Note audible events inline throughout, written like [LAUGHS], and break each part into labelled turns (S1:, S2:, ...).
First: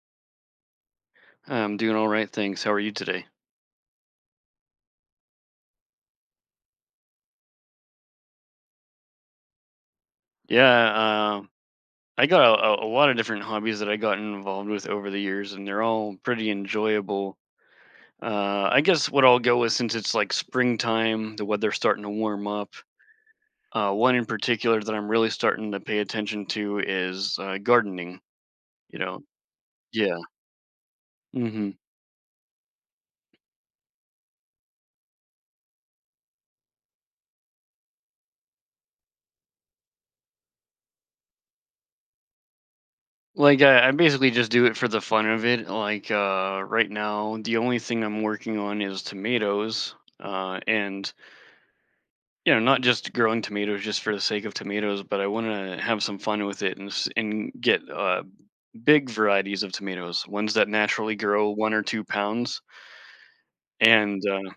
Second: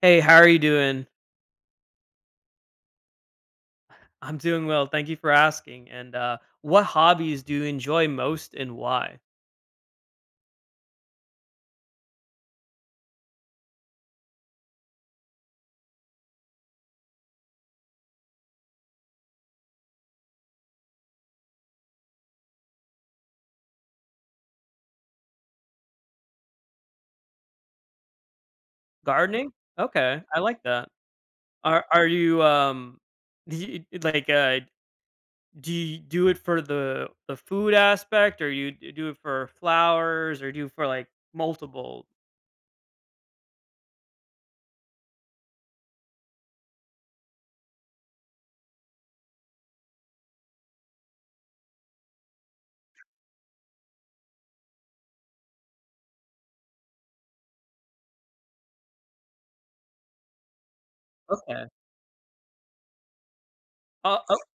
S1: Hey, how are you doing?
S2: I'm doing all right, thanks. How are you today?
S1: I'm doing well. Thank you for asking. And What hobbies do you enjoy most and why?
S2: Yeah, um, I got a lot of different hobbies that I got involved with over the years, and they're all pretty enjoyable. I guess what I'll go with since it's like springtime, the weather's starting to warm up. One in particular that I'm really starting to pay attention to is gardening. You know,
S1: Gardening?
S2: yeah.
S1: Okay, I like that.
S2: hmm
S1: Are you do you, like uh do you do it for the food aspect, or you do it for flowers, or do you for like multiple?
S2: Like I basically just do it for the fun of it. Like right now, the only thing I'm working on is tomatoes. And you know, not just growing tomatoes just for the sake of tomatoes, but I want to have some fun with it and get big varieties of tomatoes, ones that naturally grow
S1: Okay.
S2: 1 or 2 pounds.
S1: Uh,
S2: And
S1: oh,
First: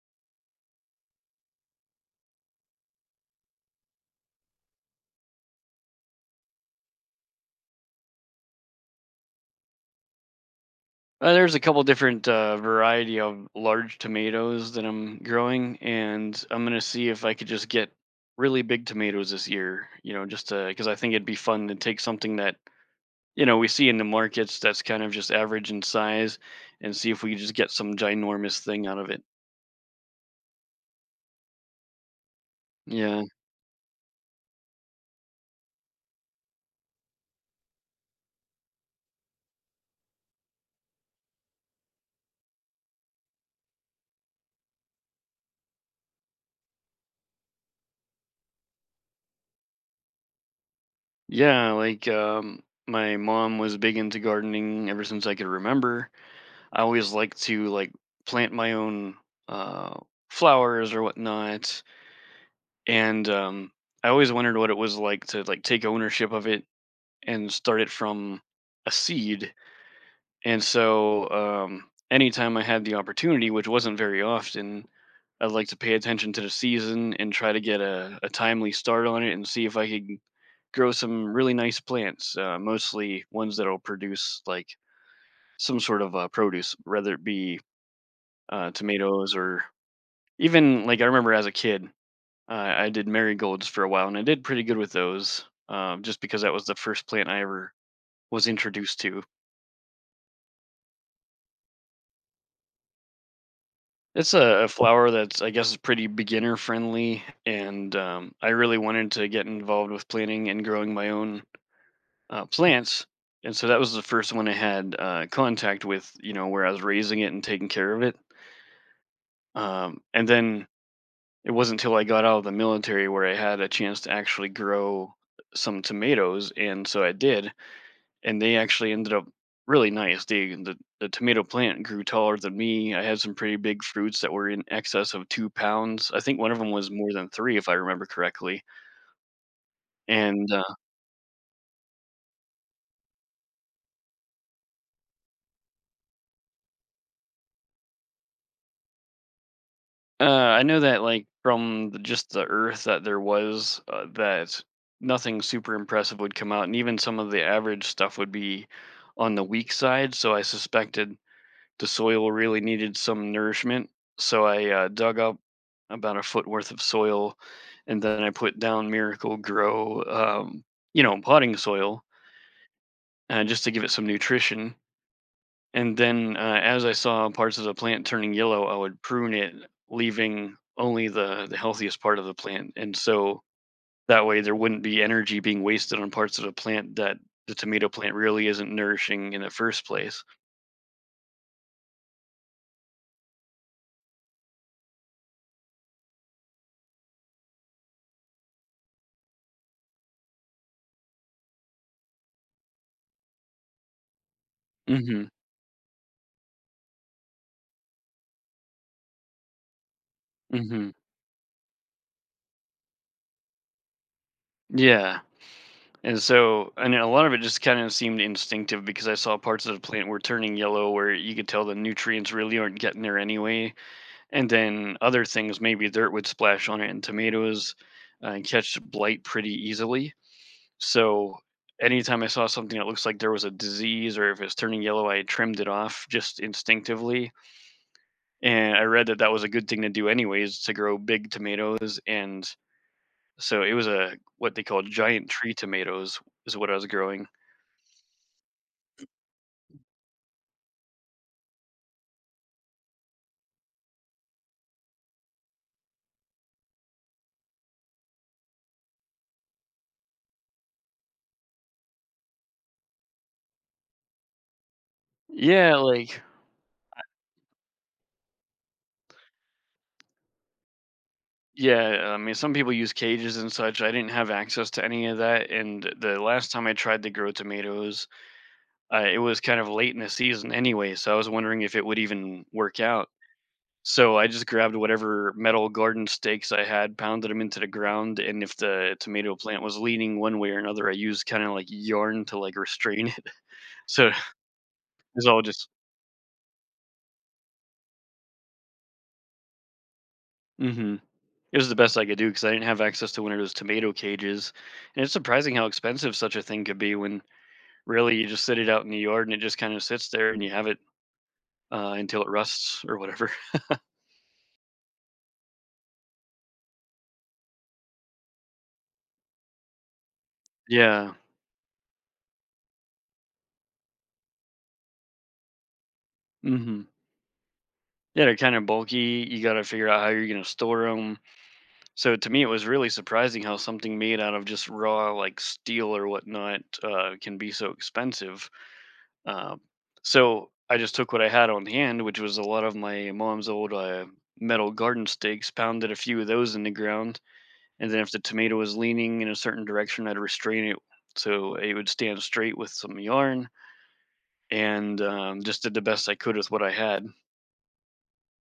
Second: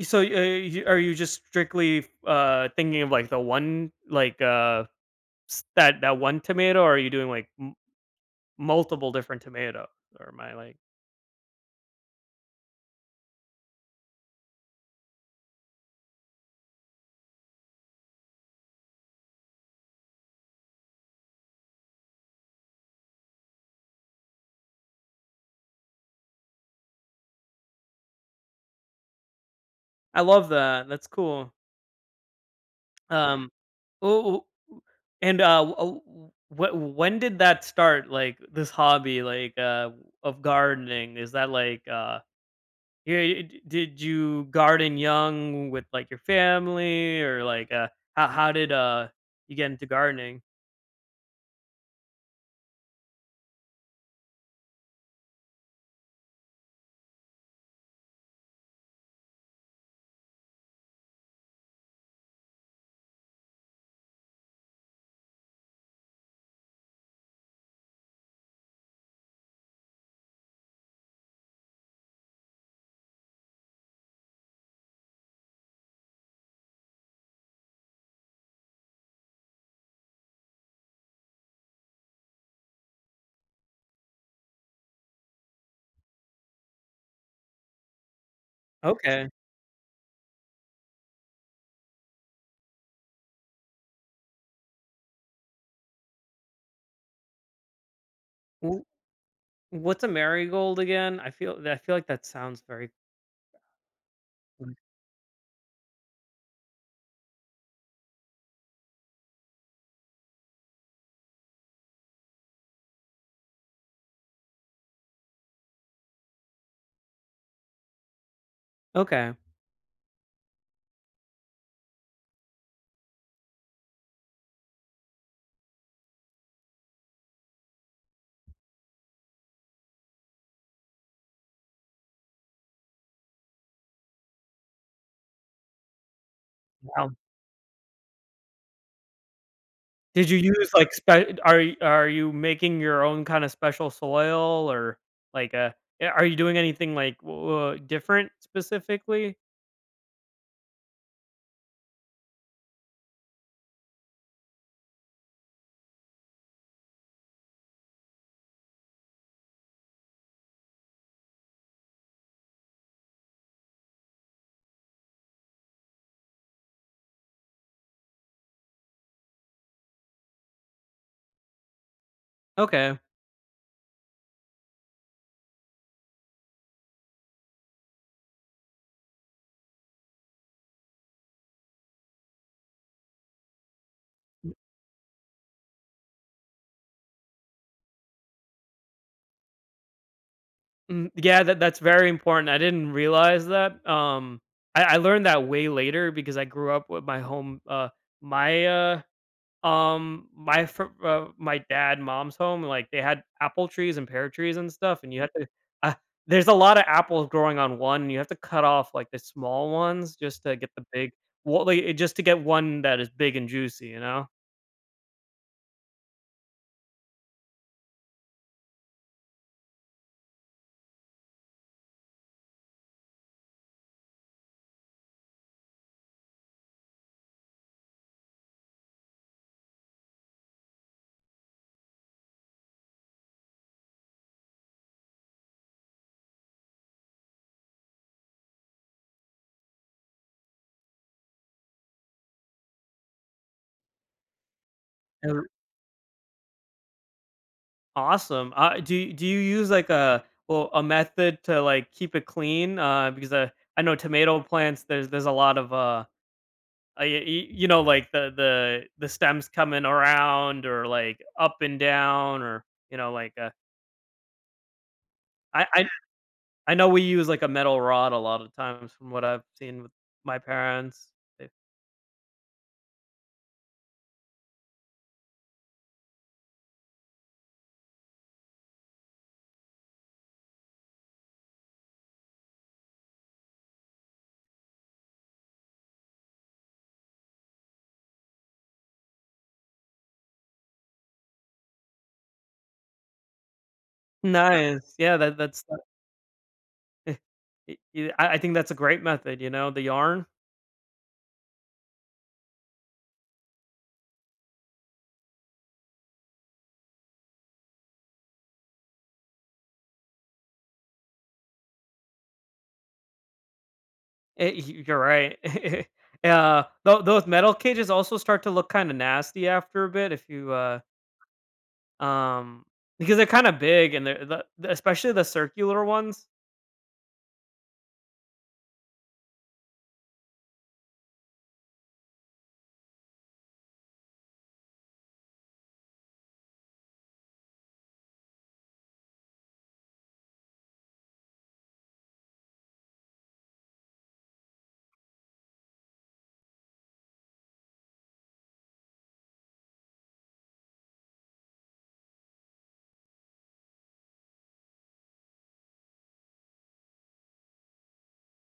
S1: you, are you just strictly thinking of like the one, like that one tomato, or are you doing like multiple different tomatoes, or my, like
S2: There's a couple different variety of large tomatoes that I'm growing, and I'm gonna see if I could just get really big tomatoes this year. You know, just because I think it'd be fun to take something that you know we see in the markets that's kind of just average in size, and see if we could just get some ginormous thing out of it.
S1: I love that, that's cool.
S2: Yeah.
S1: Yeah. Oh, and, w oh, w wh when did that start, like this hobby, like, of gardening? Is that like, yeah, y d did you garden young with like your family, or like, how did, you get into gardening?
S2: Yeah, like my mom was big into gardening ever since I could remember. I always liked to like plant my own uh flowers or whatnot. And I always wondered what it was like to like take ownership of it and start it from a seed. And so anytime I had the opportunity, which wasn't very often, I'd like to pay attention to the season and try to get a timely start on it and see if I could grow some really nice plants, mostly ones that'll produce like some sort of produce, whether it be
S1: Okay.
S2: tomatoes or even like I remember as a kid, I did marigolds for a while and I did pretty good with those just because that was the first plant I ever was
S1: W
S2: introduced to.
S1: what's a marigold again? I feel like that sounds very
S2: It's a
S1: mm,
S2: flower that's, I guess, is pretty beginner friendly, and I really wanted to get involved with planting and growing my own plants, and so that was the first one I had contact with. You know, where I was raising it and taking care of it.
S1: okay.
S2: And then it wasn't until I got out of the military where I had a chance to actually grow some tomatoes, and so I did. And they actually ended up really nice. They, the tomato plant grew taller than me. I had some pretty big fruits that were in excess of 2 pounds. I think one of them was
S1: Wow.
S2: more than three, if I remember correctly.
S1: Did you
S2: And
S1: use like spe are are you making your own kinda special soil, or like, are you doing anything like w different specifically?
S2: I know that like from the, just the Earth that there was that nothing super impressive would come out, and even some of the average stuff would be on the weak side. So I suspected the soil really needed some nourishment. So I dug up about a foot worth of soil, and then I put down Miracle Grow, you know, potting soil,
S1: Okay.
S2: just to give it some nutrition. And then, as I saw parts of the plant turning yellow, I would prune it, leaving only the healthiest part of the plant. And so that way, there wouldn't be energy being wasted on parts of the plant that the tomato plant really isn't nourishing in the first place.
S1: Yeah, that that's very important. I didn't realize that. I learned that way later, because I grew up with my home, my, uh my dad, mom's home, like, they had apple trees and pear trees and stuff, and you
S2: hmm
S1: have to uh, there's a lot of apples growing on one, and you have to cut off like the small ones just to get the
S2: hmm
S1: big well, like, just to get one that is big and juicy, you know?
S2: Yeah. And so, and a lot of it just kind of seemed instinctive because I saw parts of the plant were turning yellow where you could tell the nutrients really aren't getting there anyway. And then other things, maybe dirt would splash on it and tomatoes and catch blight pretty easily. So anytime I saw something that looks like there was a disease or if it's turning yellow, I trimmed it off just instinctively. And I read that that was a good thing to do, anyways, to grow big tomatoes. And so it was a what they call giant
S1: Er
S2: tree tomatoes, is what I was growing.
S1: Awesome. Do do you use like a well, a method to like keep it clean? I know tomato plants, there's a lot of, you know, like the the stems coming around, or like up and down, or you know, like, I
S2: Yeah,
S1: I
S2: like
S1: I know we use like a metal rod a lot of times from what I've seen with my parents. They
S2: yeah, I mean some people use cages and such. I didn't have access to any of that and the last time I tried to grow tomatoes it was kind of late in the season anyway, so I was wondering if it would even work out. So I just grabbed whatever metal garden stakes I had, pounded them into the ground, and if the tomato plant was leaning one way or another, I used kind of like yarn to like restrain it. [LAUGHS] So it
S1: nice. Yeah,
S2: was
S1: that
S2: all
S1: that's
S2: just,
S1: that y y I think that's a great method, you know, the yarn.
S2: hmm it was the best I could do because I didn't have access to one of those tomato cages. And it's surprising how expensive such a thing could be when really you just sit it out in the yard and it just kind of sits there and you have it until it rusts or whatever.
S1: Eh, y you're right. [LAUGHS] Yeah, tho those metal cages also start to look kinda nasty after a bit if you,
S2: [LAUGHS] Yeah.
S1: um because they're kinda big, and they're the especially the circular ones.
S2: hmm Yeah, they're kind of bulky. You got to figure out how you're going to store them. So to me, it was really surprising how something made out of just raw like steel or whatnot can be so expensive. Uh, so I just took what I had on hand, which was a lot of my mom's old metal garden stakes, pounded a few of those in the ground, and then if the tomato was leaning in a certain direction, I'd restrain it so it would stand straight with some yarn, and just did the best I could with what I had.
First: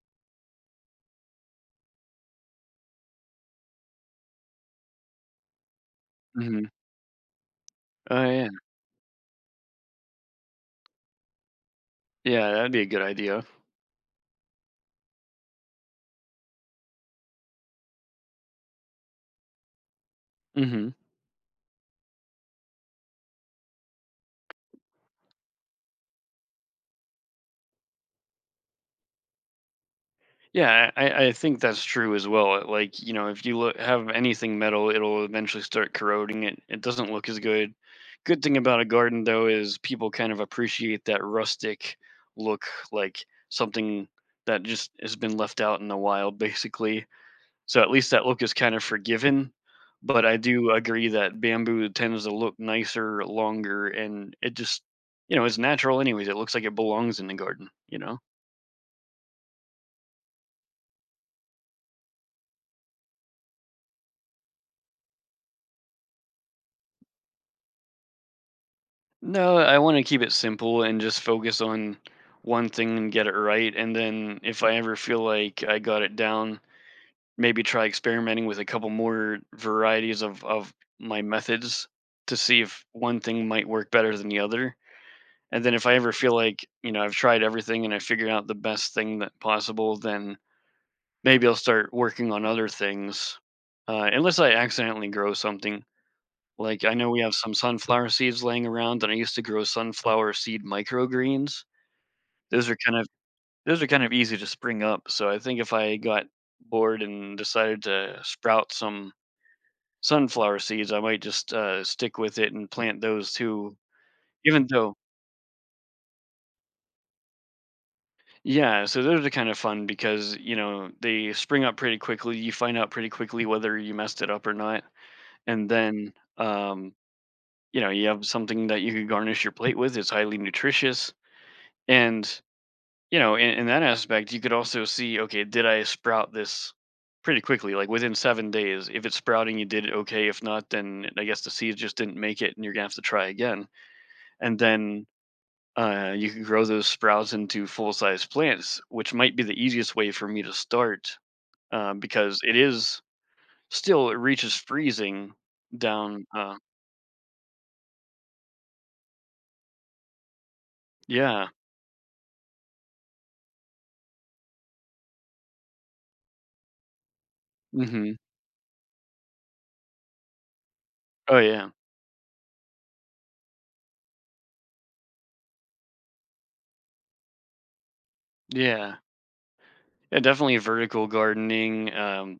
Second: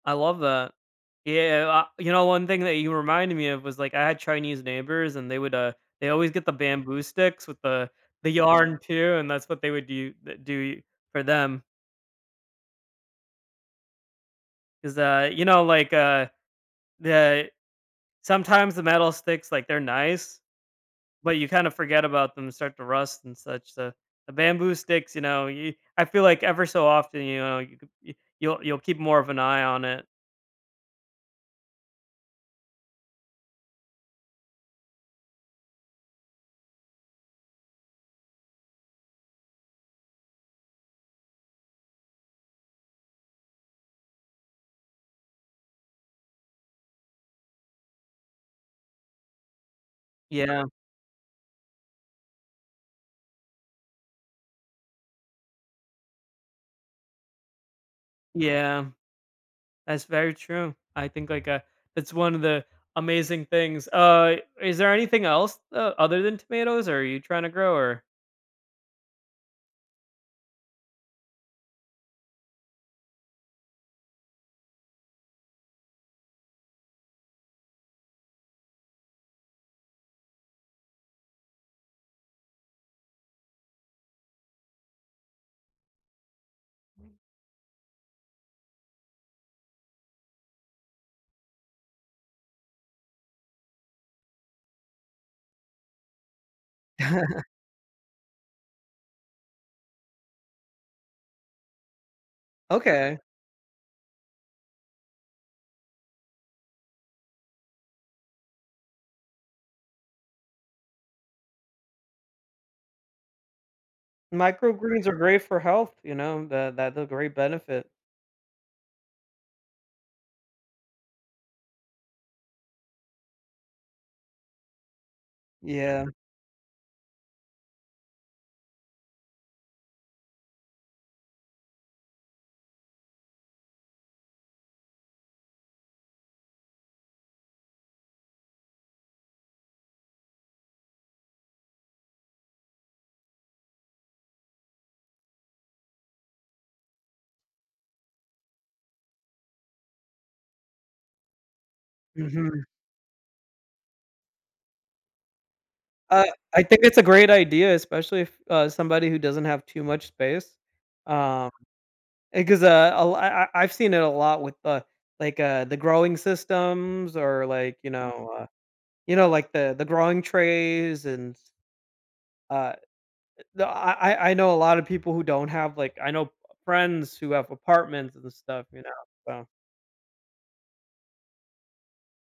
S1: I love that. Yeah, you know, one thing that you reminded me of was, like, I had Chinese neighbors, and they would, they always get the
S2: hmm
S1: bamboo sticks with the
S2: Oh yeah,
S1: yarn too, and that's what they would do th do for them.
S2: yeah, that'd be a good idea.
S1: 'Cause, you know, like, the sometimes the metal sticks, like, they're nice,
S2: hmm
S1: but you kinda forget about them, start to rust and such, so the bamboo sticks, you know, you I feel like ever so often, you know, you could y you'll keep more of an eye on it.
S2: Yeah, I think that's true as well. Like, you know, if you look, have anything metal, it'll eventually start corroding. It doesn't look as good. Good thing about a garden though is people kind of appreciate that rustic look, like something that just has been left out in the wild, [LAUGHS] basically. So at least that look is kind of forgiven. But I
S1: Yeah.
S2: do agree that bamboo tends to look nicer, longer, and it just, you know, it's natural anyways. It looks like it belongs in the garden, you know?
S1: Yeah. That's very true. I think that's one of the amazing things. Is there anything else other than tomatoes, or are you trying to grow? Or
S2: No, I want to keep it simple and just focus on one thing and get it right. And then if I ever feel like I got it down, maybe try experimenting with a couple more varieties of my methods to see if one thing might work better than the other. And then if I ever feel like, you know, I've tried everything and I figured out the best thing that possible, then maybe I'll start working on other things. Unless I accidentally grow something. Like, I know we have
S1: [LAUGHS]
S2: some sunflower seeds laying around, and I used to grow sunflower seed microgreens. Those are kind of
S1: okay,
S2: those are kind of easy to spring up, so I think if I got bored and decided to sprout some sunflower seeds, I might just, stick with it and plant those too, even though
S1: microgreens are great for health. You know that's a great benefit.
S2: Yeah, so those are kind of fun because, you know, they spring up pretty quickly, you find out pretty quickly whether you messed it up or not, and
S1: Yeah.
S2: then, um, you know, you have something that you could garnish your plate with, it's highly nutritious, and you know, in that aspect, you could also see, okay, did I sprout this pretty quickly? Like within 7 days, if it's sprouting, you did it okay. If not, then I guess the seeds just didn't make it, and you're gonna have to try again. And then you can grow those sprouts into full size plants, which might be the easiest way for me to start because it
S1: Hmm.
S2: is still it reaches freezing
S1: Uh,
S2: down.
S1: I think it's a great idea, especially if somebody who doesn't have too much space.
S2: Yeah.
S1: Um, because a l- I, have seen it a lot with the growing systems, or like you
S2: hmm
S1: know, you know, like the growing trays and
S2: Oh yeah.
S1: uh no, I know a lot of people who don't have, like I know friends who have apartments and stuff, you know,
S2: Yeah.
S1: so
S2: Yeah, definitely vertical gardening. Um,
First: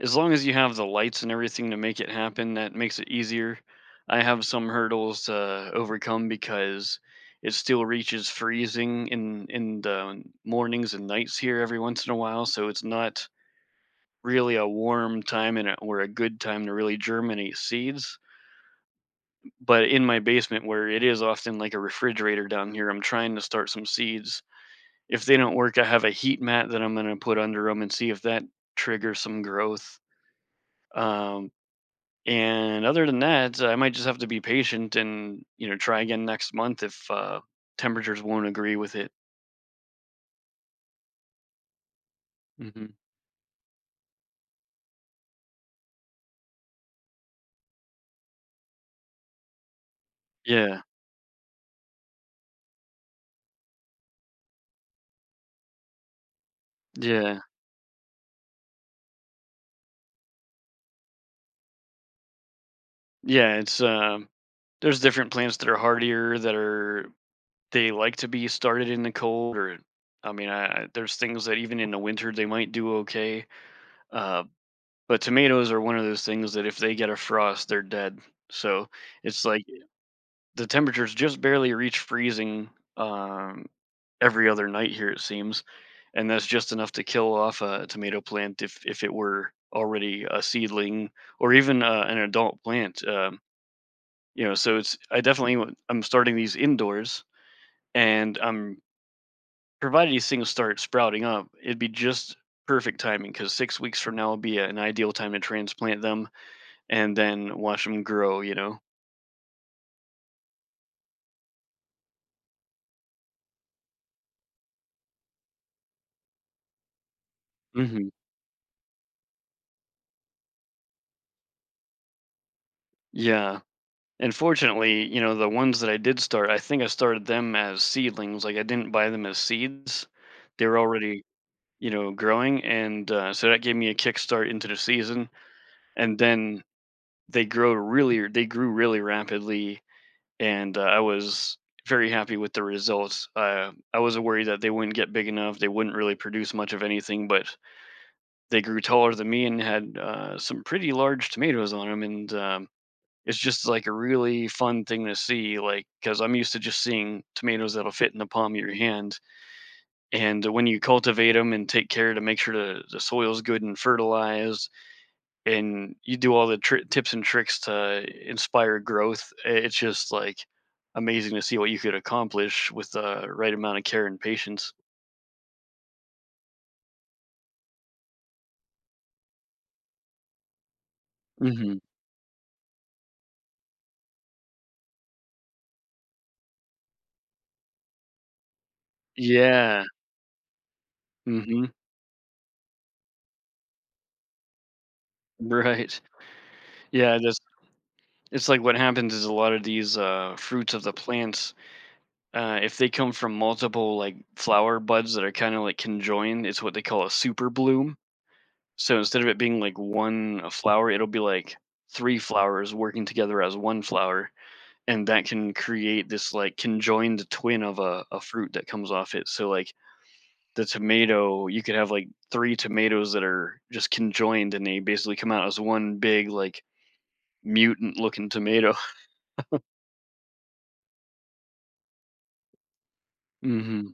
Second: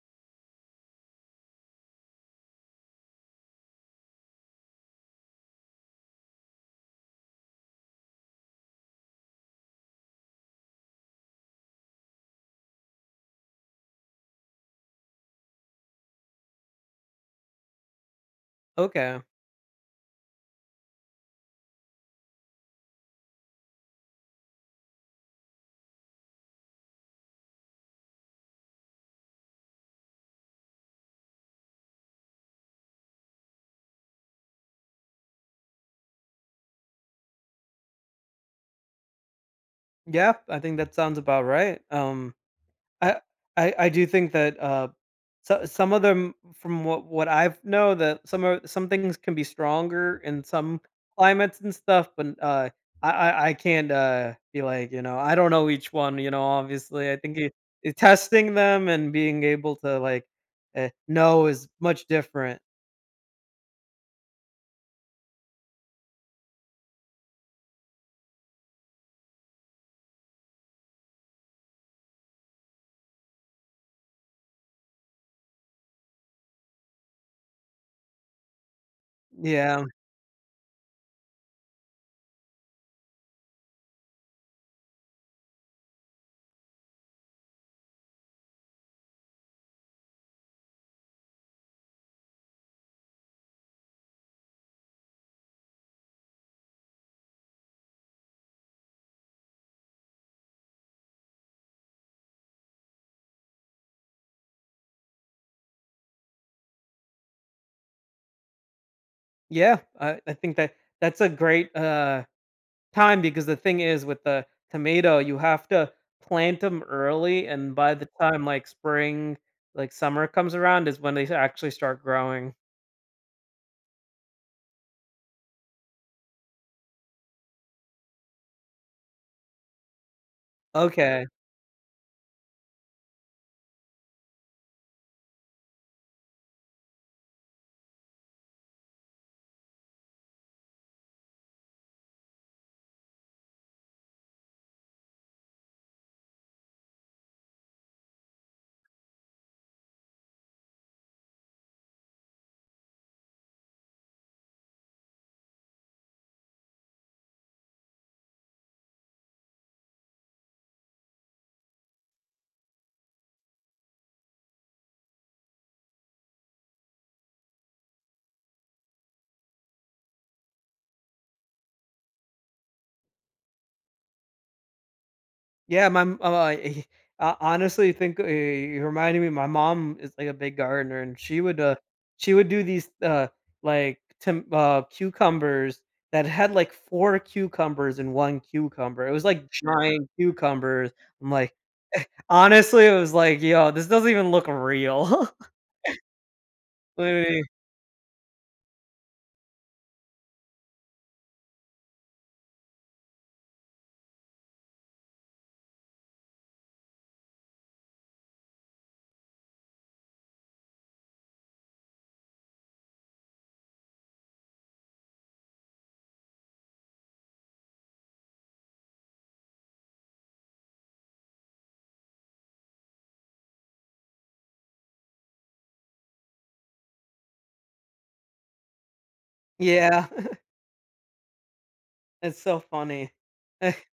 S2: as long as you have the lights and everything to make it happen, that makes it easier. I have some hurdles to overcome because it still reaches freezing in the mornings and nights here every once in a while, so it's not really a warm time and a, or a good time to really germinate seeds.
S1: okay.
S2: But in my basement, where it is often like a refrigerator down here, I'm trying to start some seeds. If they don't work, I have a heat mat that I'm going to put under them and see if that triggers some growth. Um, And other than that, I might just have to be patient and, you know, try again next month if temperatures won't agree with it.
S1: Yeah, I think that sounds about right.
S2: hmm
S1: I I do think that, so some of them from what I've know, that some are some things can be stronger in some
S2: Yeah,
S1: climates and stuff, but, I can't, be like, you know, I don't know each one, you know, obviously. I think
S2: yeah,
S1: it testing them and being able to, like, know is much different.
S2: yeah. It's There's different plants that are hardier that are they like to be started in the cold, or I mean, there's things that even in the winter they might do okay. Uh, but tomatoes are one of those things that if they get a frost, they're dead. So it's like
S1: Yeah.
S2: the temperatures just barely reach freezing. Um, every other night here it seems, and that's just enough to kill off a tomato plant if it were already a seedling or even an adult plant. You know, so it's I definitely I'm starting these indoors, and I'm provided these things start sprouting up, it'd be just perfect timing because 6 weeks from now would be an ideal time to transplant them and then watch them grow. You know.
S1: Yeah, I think that that's a great time, because the thing is with the tomato, you have to plant them early, and by the
S2: hmm
S1: time like spring, like summer comes around, is when they actually start growing.
S2: Yeah. And fortunately, you know, the ones that I did start, I think I started them as seedlings. Like I didn't buy them as seeds. They were already,
S1: Okay,
S2: you know, growing. And so that gave me a kickstart into the season. And then they grew really rapidly. And I was very happy with the results. I was worried that they wouldn't get big enough. They wouldn't really produce much of anything, but they grew taller than me and had some pretty large tomatoes on them. And It's just like a really fun thing to see, like because 'cause I'm used to just seeing tomatoes that'll fit in the palm of your hand. And when you cultivate them and take care to make sure the soil's good and fertilized, and you do all the tips and tricks to inspire growth, it's just like amazing to see what you could accomplish with the right amount of care and patience.
S1: yeah, my m- I honestly think, you reminded me. My mom is like a big gardener, and
S2: hmm
S1: she would do these cucumbers that had like four cucumbers in one cucumber. It was like
S2: Yeah.
S1: giant cucumbers. I'm like,
S2: hmm [LAUGHS]
S1: honestly, it was like, "Yo, this doesn't even look real." [LAUGHS]
S2: Right. Yeah. That's
S1: Literally
S2: It's like what happens is a lot of these fruits of the plants if they come from multiple like flower buds that are kind of like conjoined, it's what they call a super bloom. So instead of it being like one flower, it'll be like three flowers working together as one flower, and that can create this like conjoined twin of a fruit that comes off it. So like the tomato, you could have like three tomatoes that are just conjoined, and they basically come out as one big like mutant looking tomato.
S1: yeah, [LAUGHS] it's so funny.
S2: [LAUGHS]
S1: [LAUGHS]
S2: hmm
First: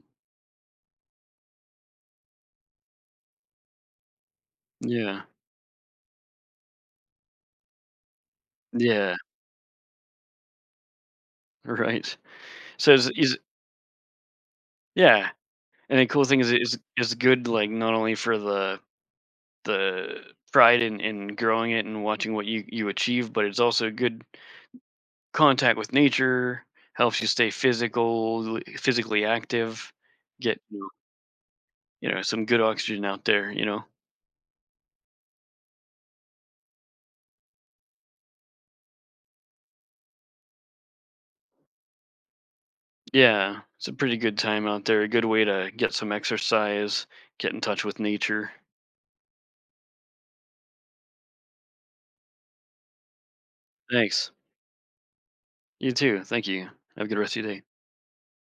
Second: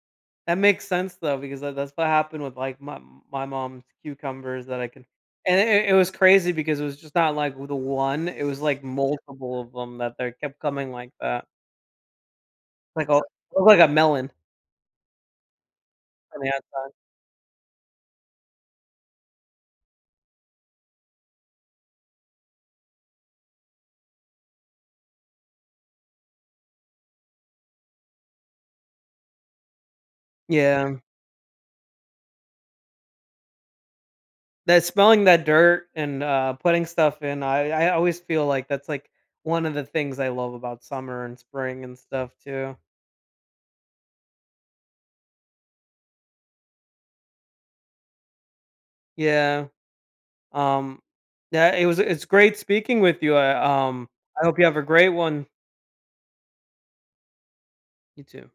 S1: That makes sense though, because that's what happened with like my mom's cucumbers that I can,
S2: Yeah.
S1: and it was crazy, because it was just not like the one, it was like
S2: Yeah.
S1: multiple of them that they kept coming like that.
S2: Right. So
S1: Like a
S2: is
S1: looked like a melon
S2: Yeah. And the cool thing
S1: on the
S2: is is
S1: outside.
S2: is good, like, not only for the pride in growing it and watching what you achieve, but it's also good contact with nature, helps you stay physically active, get,
S1: Yeah,
S2: you know, some good oxygen out there, you know?
S1: that smelling that dirt and, putting stuff in, I always feel like that's like one of the things I love about summer and spring and stuff too.
S2: Yeah, it's a pretty good time out there, a good way to get some exercise, get in touch with nature.
S1: Yeah, um, yeah, it's great speaking with you.
S2: Thanks.
S1: I hope you have a great one.
S2: You too, thank you. Have a good rest of your day.
S1: You too.